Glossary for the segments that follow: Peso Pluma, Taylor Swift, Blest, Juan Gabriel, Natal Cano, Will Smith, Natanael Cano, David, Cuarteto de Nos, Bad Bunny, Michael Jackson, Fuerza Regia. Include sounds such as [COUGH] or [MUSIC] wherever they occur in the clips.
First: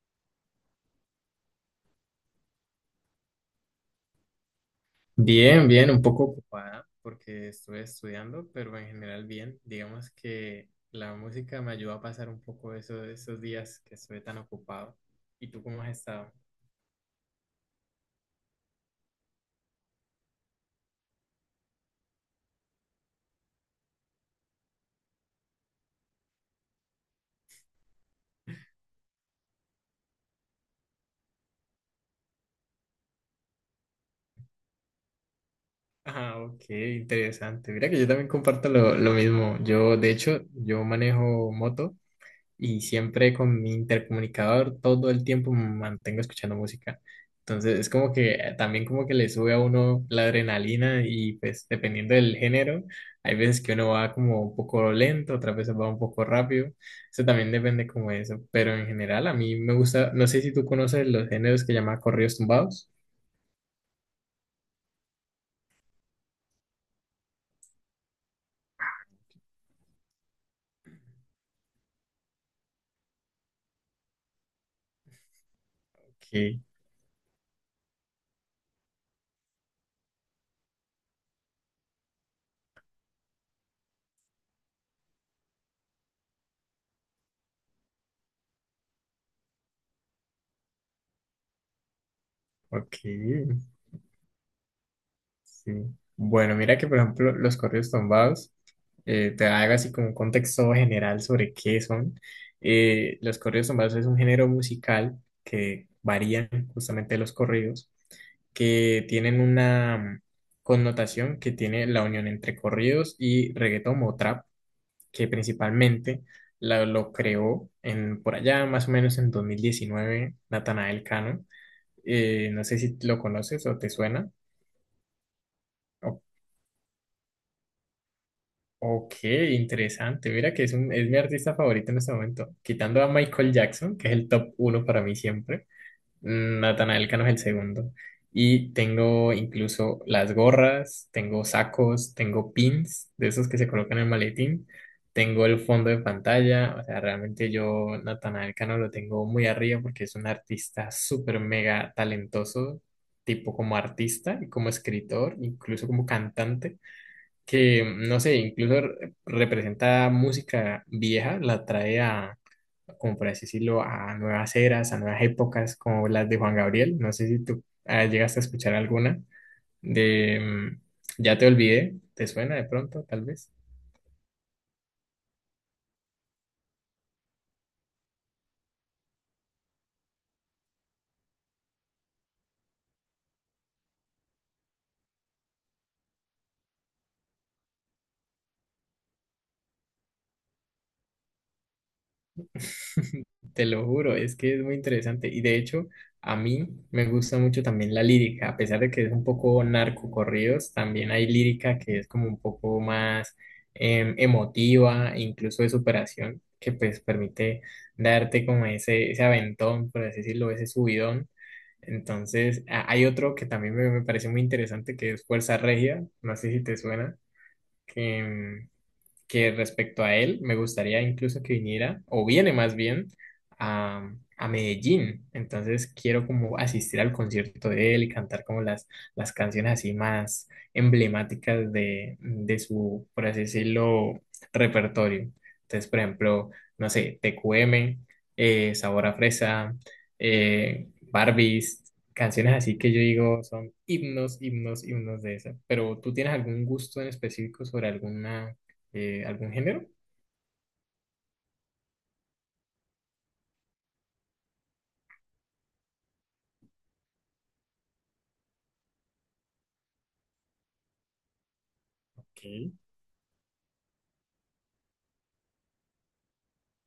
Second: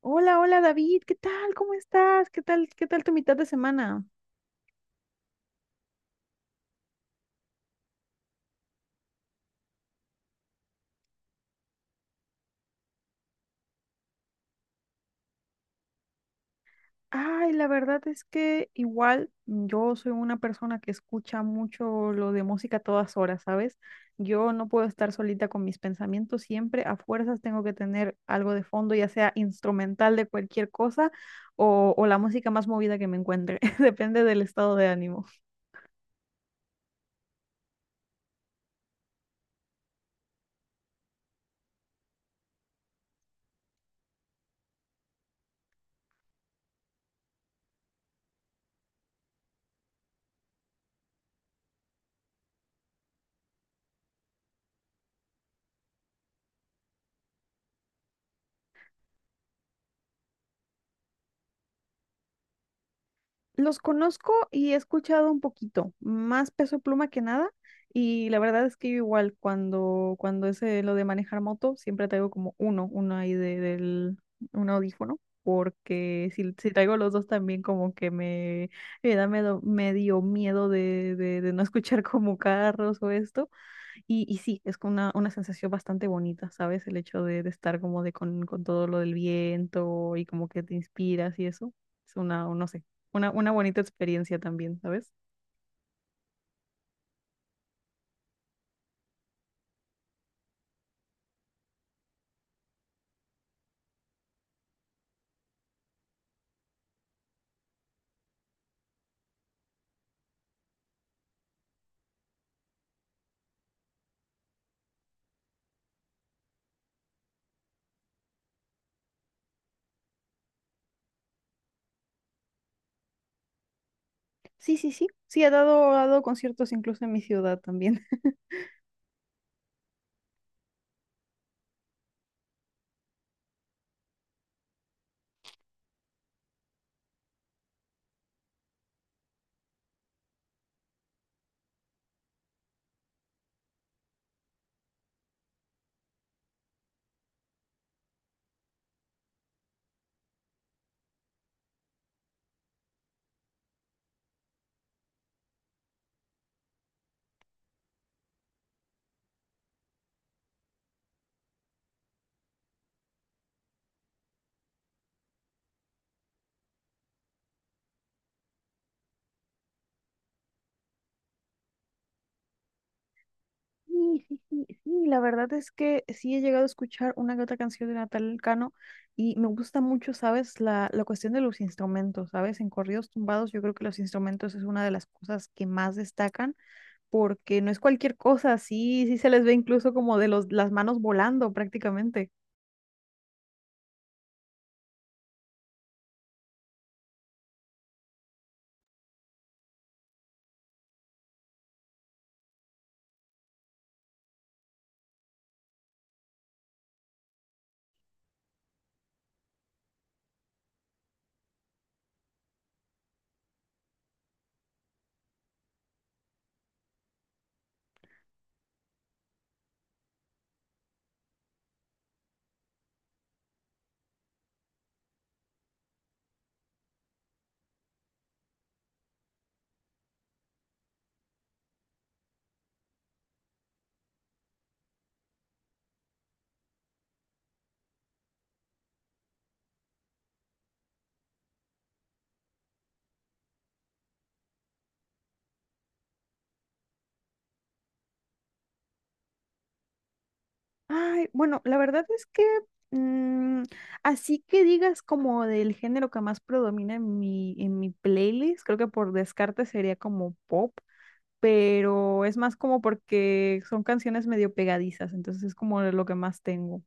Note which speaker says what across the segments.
Speaker 1: Hola, hola David, ¿qué tal? ¿Cómo estás? ¿Qué tal? ¿Qué tal tu mitad de semana?
Speaker 2: Bien, bien, un poco ocupada porque estuve estudiando, pero en general bien. Digamos que la música me ayudó a pasar un poco eso, esos días que estuve tan ocupado. ¿Y tú cómo has estado? [LAUGHS]
Speaker 1: Ay, la verdad es que igual yo soy una persona que escucha mucho lo de música a todas horas, ¿sabes? Yo no puedo estar solita con mis pensamientos, siempre a fuerzas tengo que tener algo de fondo, ya sea instrumental de cualquier cosa o la música más movida que me encuentre, [LAUGHS] depende del estado de ánimo.
Speaker 2: Ah, ok, interesante. Mira que yo también comparto lo mismo. Yo, de hecho, yo manejo moto y siempre con mi intercomunicador todo el tiempo me mantengo escuchando música. Entonces es como que también como que le sube a uno la adrenalina y pues dependiendo del género, hay veces que uno va como un poco lento, otras veces va un poco rápido. Eso también depende como de eso, pero en general a mí me gusta, no sé si tú conoces los géneros que llama corridos tumbados.
Speaker 1: Los conozco y he escuchado un poquito, más Peso Pluma que nada. Y la verdad es que yo igual cuando es lo de manejar moto, siempre traigo como uno, uno ahí del un audífono, porque si,
Speaker 2: Ok,
Speaker 1: si traigo los dos también como que me da medio, medio miedo de no [LAUGHS] escuchar como carros o esto. Y sí, es como una sensación bastante bonita, ¿sabes? El hecho de estar como de con todo lo del viento y como que te inspiras y eso. Es una, no sé,
Speaker 2: ok.
Speaker 1: una bonita experiencia también, ¿sabes?
Speaker 2: Sí. Bueno, mira que por ejemplo los corridos tumbados, te hago así como un contexto general sobre qué son. Los corridos tumbados es un género musical que varían justamente de los corridos, que tienen una connotación que tiene la unión entre corridos y reggaetón o trap, que principalmente lo creó en, por allá más o menos en 2019 Natanael Cano. No sé si lo conoces o te suena.
Speaker 1: Sí, sí, sí. Sí, he dado conciertos incluso en mi ciudad también. [LAUGHS]
Speaker 2: Ok, interesante. Mira que es, un, es mi artista favorito en este momento. Quitando a Michael Jackson, que es el top uno para mí siempre. Natanael Cano es el segundo. Y tengo incluso las gorras, tengo sacos, tengo pins de esos que se colocan en el maletín. Tengo el fondo de pantalla. O sea, realmente yo Natanael Cano lo tengo muy arriba porque es un artista súper mega talentoso, tipo como artista y como escritor, incluso como cantante que, no sé, incluso representa música vieja, la trae a, como por así decirlo, a nuevas eras, a nuevas épocas, como las de Juan Gabriel. No sé si tú llegaste a escuchar alguna de ya te olvidé, ¿te suena de pronto, tal vez?
Speaker 1: Sí, sí, sí, sí, la verdad es que sí he llegado a escuchar una que otra canción de Natal Cano y me gusta mucho, ¿sabes? La cuestión de los instrumentos, ¿sabes? En corridos tumbados yo creo que los instrumentos es una de las cosas que más destacan porque no es cualquier cosa, sí, sí se les ve incluso como de los, las manos volando prácticamente.
Speaker 2: Te lo juro, es que es muy interesante. Y de hecho, a mí me gusta mucho también la lírica, a pesar de que es un poco narcocorridos, también hay lírica que es como un poco más emotiva, incluso de superación, que pues permite darte como ese aventón, por así decirlo, ese subidón. Entonces, hay otro que también me parece muy interesante, que es Fuerza Regia, no sé si te suena, que, que respecto a él, me gustaría incluso que viniera, o viene más bien, a Medellín. Entonces quiero como asistir al concierto de él y cantar como las canciones así más emblemáticas de su, por así decirlo, repertorio. Entonces, por ejemplo, no sé, TQM, Sabor a Fresa, Barbies. Canciones así que yo digo son himnos, himnos, himnos de esa. Pero ¿tú tienes algún gusto en específico sobre alguna algún género?
Speaker 1: Ay, bueno, la verdad es que mm, así que digas como del género que más predomina en en mi playlist, creo que por descarte sería como pop, pero es más
Speaker 2: Ok,
Speaker 1: como porque son canciones medio pegadizas, entonces es como de lo que más tengo.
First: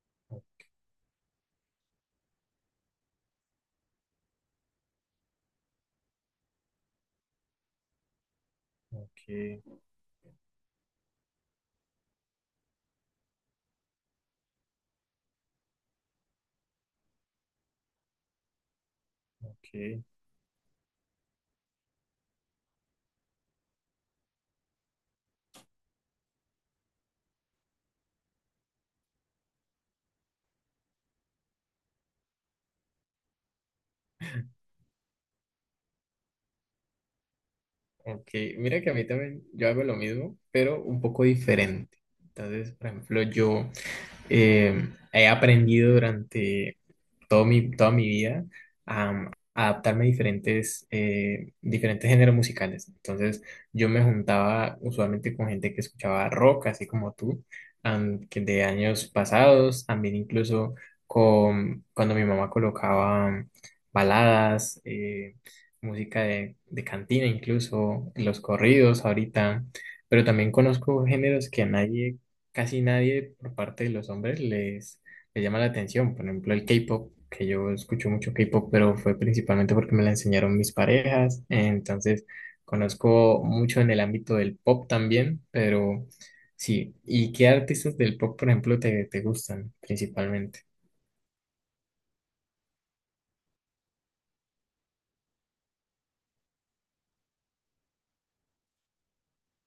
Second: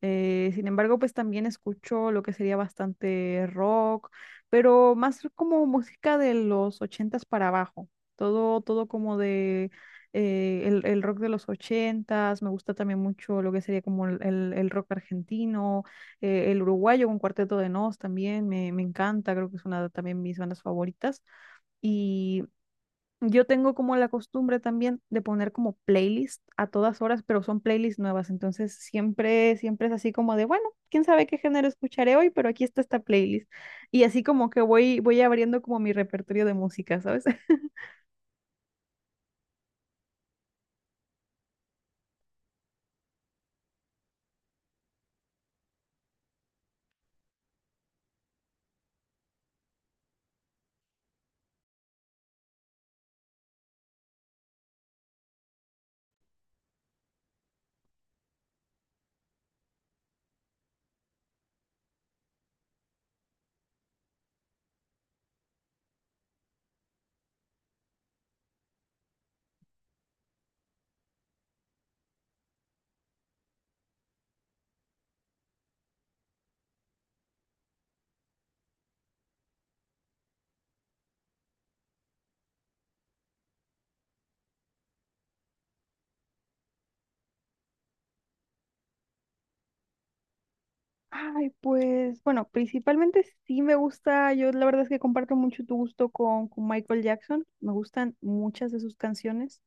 Speaker 1: Sin embargo, pues también escucho lo que sería bastante rock, pero más como música de los ochentas para abajo. Todo, todo como de
Speaker 2: ok,
Speaker 1: el rock de los ochentas. Me gusta también mucho lo que sería como el rock argentino, el uruguayo con Cuarteto de Nos también me encanta. Creo que es una de
Speaker 2: ok,
Speaker 1: también mis bandas favoritas. Y yo tengo como la costumbre también de poner como playlist a todas horas, pero son playlists nuevas, entonces siempre es así como de, bueno, quién sabe qué género escucharé hoy, pero aquí está esta playlist. Y así como que voy abriendo como mi repertorio de música, ¿sabes? [LAUGHS]
Speaker 2: ok. Mira que a mí también yo hago lo mismo, pero un poco diferente. Entonces, por ejemplo, yo he aprendido durante todo mi, toda mi vida a adaptarme a diferentes, diferentes géneros musicales. Entonces, yo me juntaba usualmente con gente que escuchaba rock, así como tú, que de años pasados, también incluso con, cuando mi mamá colocaba baladas, música de cantina, incluso los corridos ahorita. Pero también conozco géneros que a nadie casi nadie por parte de los hombres les, les llama la atención. Por ejemplo, el K-pop, que yo escucho mucho K-pop, pero fue principalmente porque me la enseñaron mis parejas. Entonces, conozco mucho en el ámbito del pop también, pero sí. ¿Y qué artistas del pop, por ejemplo, te gustan principalmente?
Speaker 1: Ay, pues, bueno, principalmente sí me gusta, yo la verdad es que comparto mucho tu gusto con Michael Jackson, me gustan muchas de sus canciones.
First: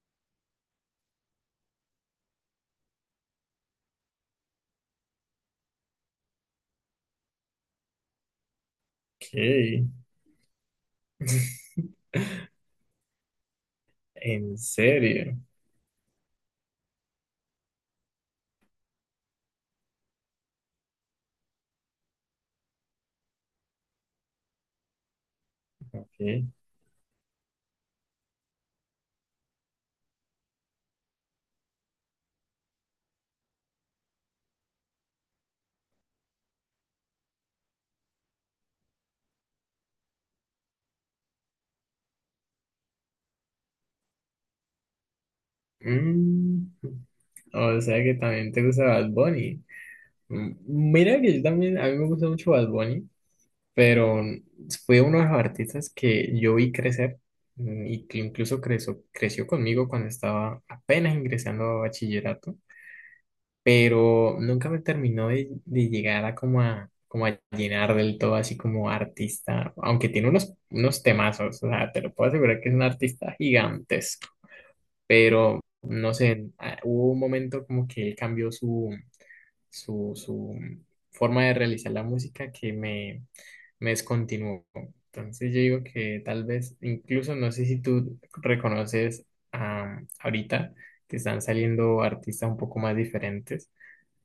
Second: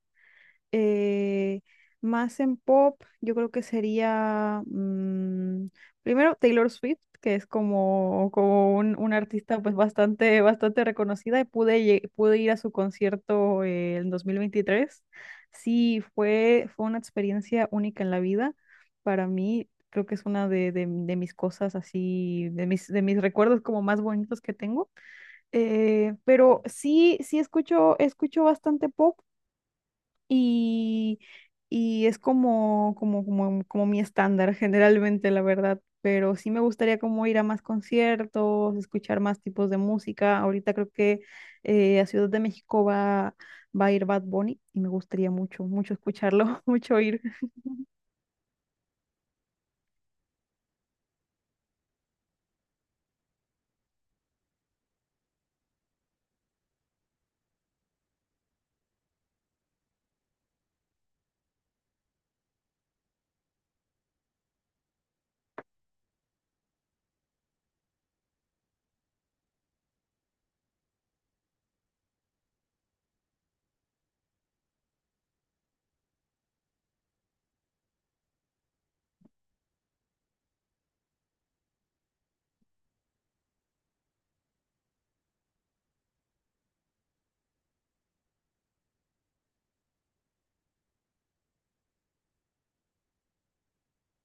Speaker 1: eh, Más en pop, yo creo que sería primero Taylor Swift, que es como, como un
Speaker 2: Ok.
Speaker 1: artista pues bastante, bastante reconocida y
Speaker 2: [LAUGHS]
Speaker 1: pude ir a su concierto en dos mil
Speaker 2: ¿En
Speaker 1: veintitrés
Speaker 2: serio?
Speaker 1: Sí, fue, fue una experiencia única en la vida para mí. Creo que es una de mis cosas así, de mis recuerdos como más bonitos que tengo.
Speaker 2: Ok.
Speaker 1: Pero sí, sí escucho, escucho bastante pop y, y es como, como, como, como mi estándar [LAUGHS] generalmente, la verdad, pero sí me gustaría como ir a más conciertos, escuchar más tipos de música. Ahorita creo que a Ciudad de México va a ir Bad Bunny y me gustaría mucho, mucho escucharlo, [LAUGHS]
Speaker 2: Mm,
Speaker 1: mucho ir.
Speaker 2: o sea que también te gusta Bad Bunny. Mm, mira que yo también, a mí me gusta mucho Bad Bunny. Pero fue uno de los artistas que yo vi crecer y que incluso creció, creció conmigo cuando estaba apenas ingresando a bachillerato, pero nunca me terminó de llegar a como a, como a llenar del todo así como artista, aunque tiene unos, unos temazos, o sea, te lo puedo asegurar que es un artista gigantesco, pero no sé, hubo un momento como que él cambió su su forma de realizar la música que me descontinuó. Entonces yo digo que tal vez, incluso no sé si tú reconoces ahorita que están saliendo artistas un poco más diferentes.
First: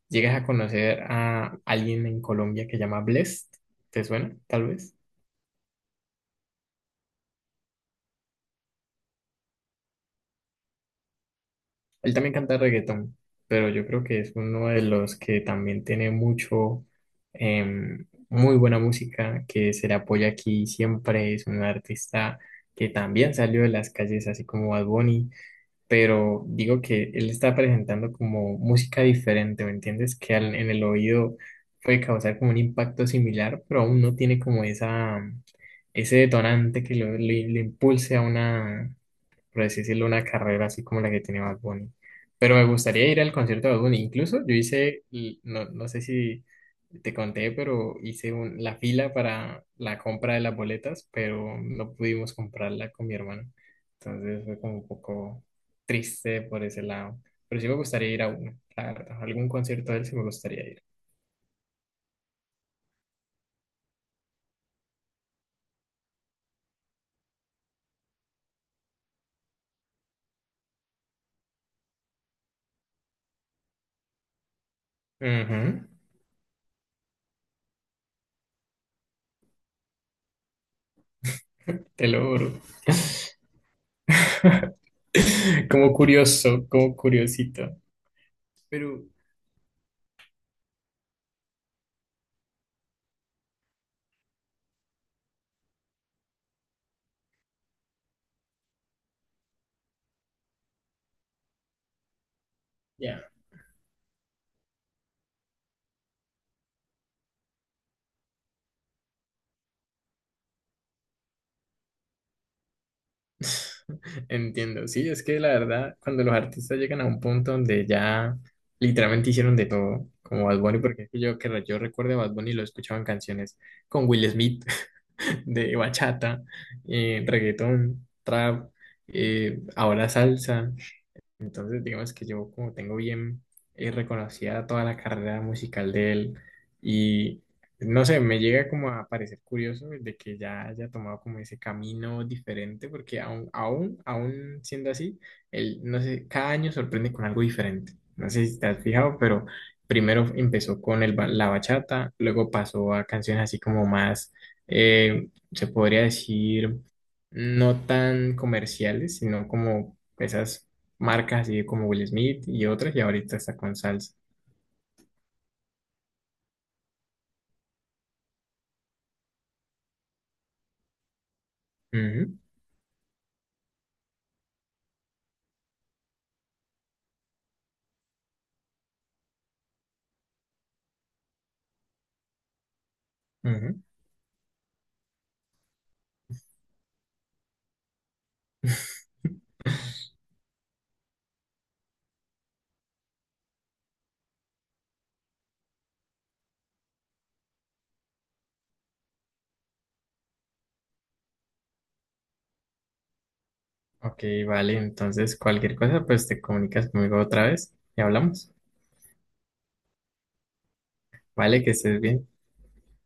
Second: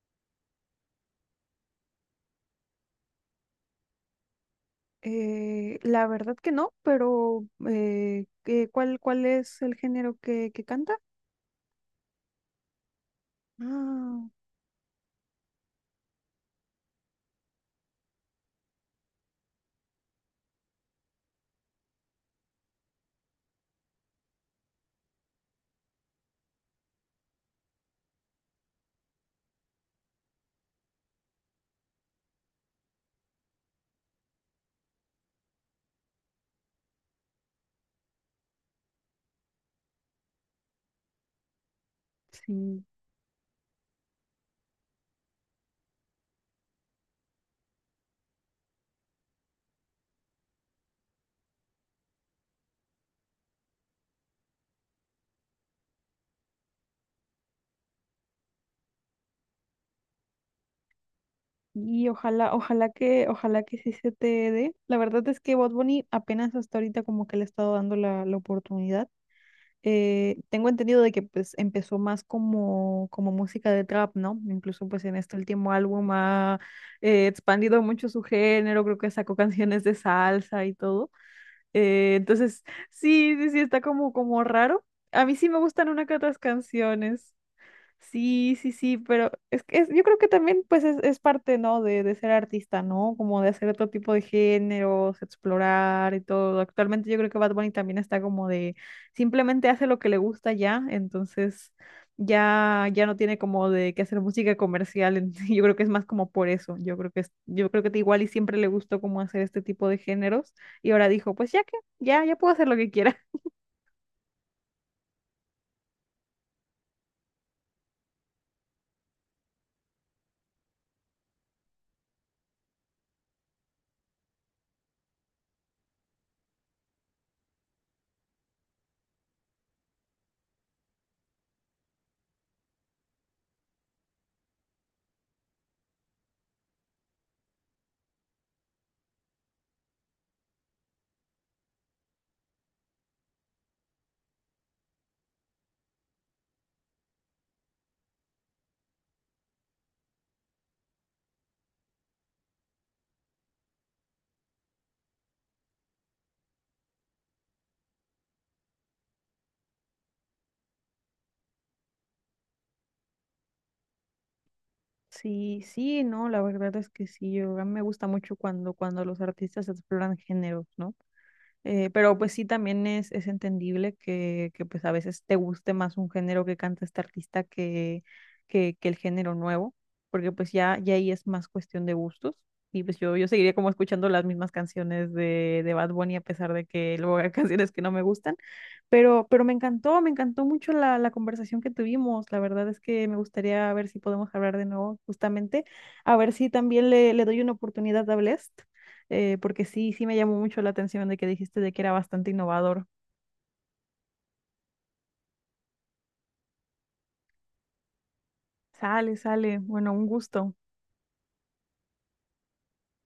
Speaker 2: ¿Llegas a conocer a alguien en Colombia que llama Blest? ¿Te suena, tal vez?
Speaker 1: La verdad que no, pero ¿ cuál es el género que canta?
Speaker 2: Él también canta reggaetón, pero yo creo que
Speaker 1: Ah,
Speaker 2: es uno de los que también tiene mucho, muy buena música, que se le apoya aquí siempre. Es un artista que también salió de las calles, así como Bad Bunny, pero digo que él está presentando como música diferente, ¿me entiendes? Que en el oído puede causar como un impacto similar, pero aún no tiene como esa, ese detonante que lo, lo impulse a una por así decirlo, una carrera así como la que tiene Bad Bunny. Pero me
Speaker 1: sí.
Speaker 2: gustaría ir al concierto de Bad Bunny. Incluso yo hice, y no, no sé si te conté, pero hice la fila para la compra de las boletas, pero no pudimos comprarla con mi hermano. Entonces fue como un poco triste por ese lado. Pero sí me gustaría ir a uno, la verdad. A algún concierto de él sí me gustaría ir.
Speaker 1: Y ojalá, ojalá que sí se te dé. La verdad es que Bad Bunny apenas hasta ahorita como que le he estado dando la oportunidad. Tengo entendido de que pues empezó más como, como música de trap, ¿no? Incluso pues en este último
Speaker 2: Ujú,
Speaker 1: álbum ha expandido mucho su género, creo que sacó canciones de salsa y todo.
Speaker 2: te lo juro.
Speaker 1: Entonces, sí, sí, sí, está como, como
Speaker 2: [LAUGHS]
Speaker 1: raro. A mí sí me gustan
Speaker 2: Como
Speaker 1: una que otras
Speaker 2: curioso, como
Speaker 1: canciones.
Speaker 2: curiosito.
Speaker 1: Sí, sí, sí,
Speaker 2: Pero
Speaker 1: pero es que yo creo que también pues es parte, ¿no? De ser artista, ¿no? Como de hacer otro tipo de géneros, explorar y todo. Actualmente yo creo que Bad Bunny también está como de simplemente hace lo que le gusta ya, entonces ya ya no
Speaker 2: ya.
Speaker 1: tiene como de que hacer música comercial. [LAUGHS] Yo creo que es más como por eso. Yo creo que es, yo creo que igual y siempre le gustó como hacer este tipo de géneros y ahora dijo, pues ya que ya ya puedo hacer lo que quiera.
Speaker 2: [LAUGHS] Entiendo, sí, es que la verdad, cuando los artistas llegan a un punto donde ya literalmente hicieron de todo, como Bad Bunny, porque es que yo que yo recuerdo a Bad Bunny lo escuchaba en canciones con Will Smith, [LAUGHS] de bachata, reggaetón, trap, ahora salsa. Entonces, digamos que yo como tengo bien reconocida toda la carrera musical de él y no sé, me llega como a parecer curioso de que ya haya tomado como ese camino diferente, porque aún, aún, aún siendo así, él, no sé, cada año sorprende con algo diferente. No sé si te has fijado, pero primero empezó con el, la bachata, luego pasó a canciones así como más, se podría decir no tan comerciales, sino como esas marcas así como Will Smith y otras, y ahorita está con salsa.
Speaker 1: Sí, sí, no, la verdad es que sí, yo, a mí me gusta mucho cuando los artistas exploran géneros, ¿no? Pero pues
Speaker 2: Ujú,
Speaker 1: sí, también es entendible que pues a veces te guste más un género que canta este artista que el género nuevo, porque pues ya, ya ahí es más cuestión de gustos. Y pues yo seguiría como
Speaker 2: ujú.
Speaker 1: escuchando las mismas canciones de Bad Bunny a pesar de que luego hay [LAUGHS] canciones que no me gustan
Speaker 2: [LAUGHS]
Speaker 1: pero me encantó mucho la conversación que tuvimos. La verdad es que me gustaría ver si podemos hablar de nuevo, justamente, a ver si también le doy una oportunidad a Blest, porque sí, sí me llamó mucho la atención de que dijiste de que era bastante innovador.
Speaker 2: Ok, vale, entonces cualquier cosa, pues te comunicas conmigo otra vez y hablamos.
Speaker 1: Sale, sale. Bueno, un gusto.
Speaker 2: Vale, que estés bien.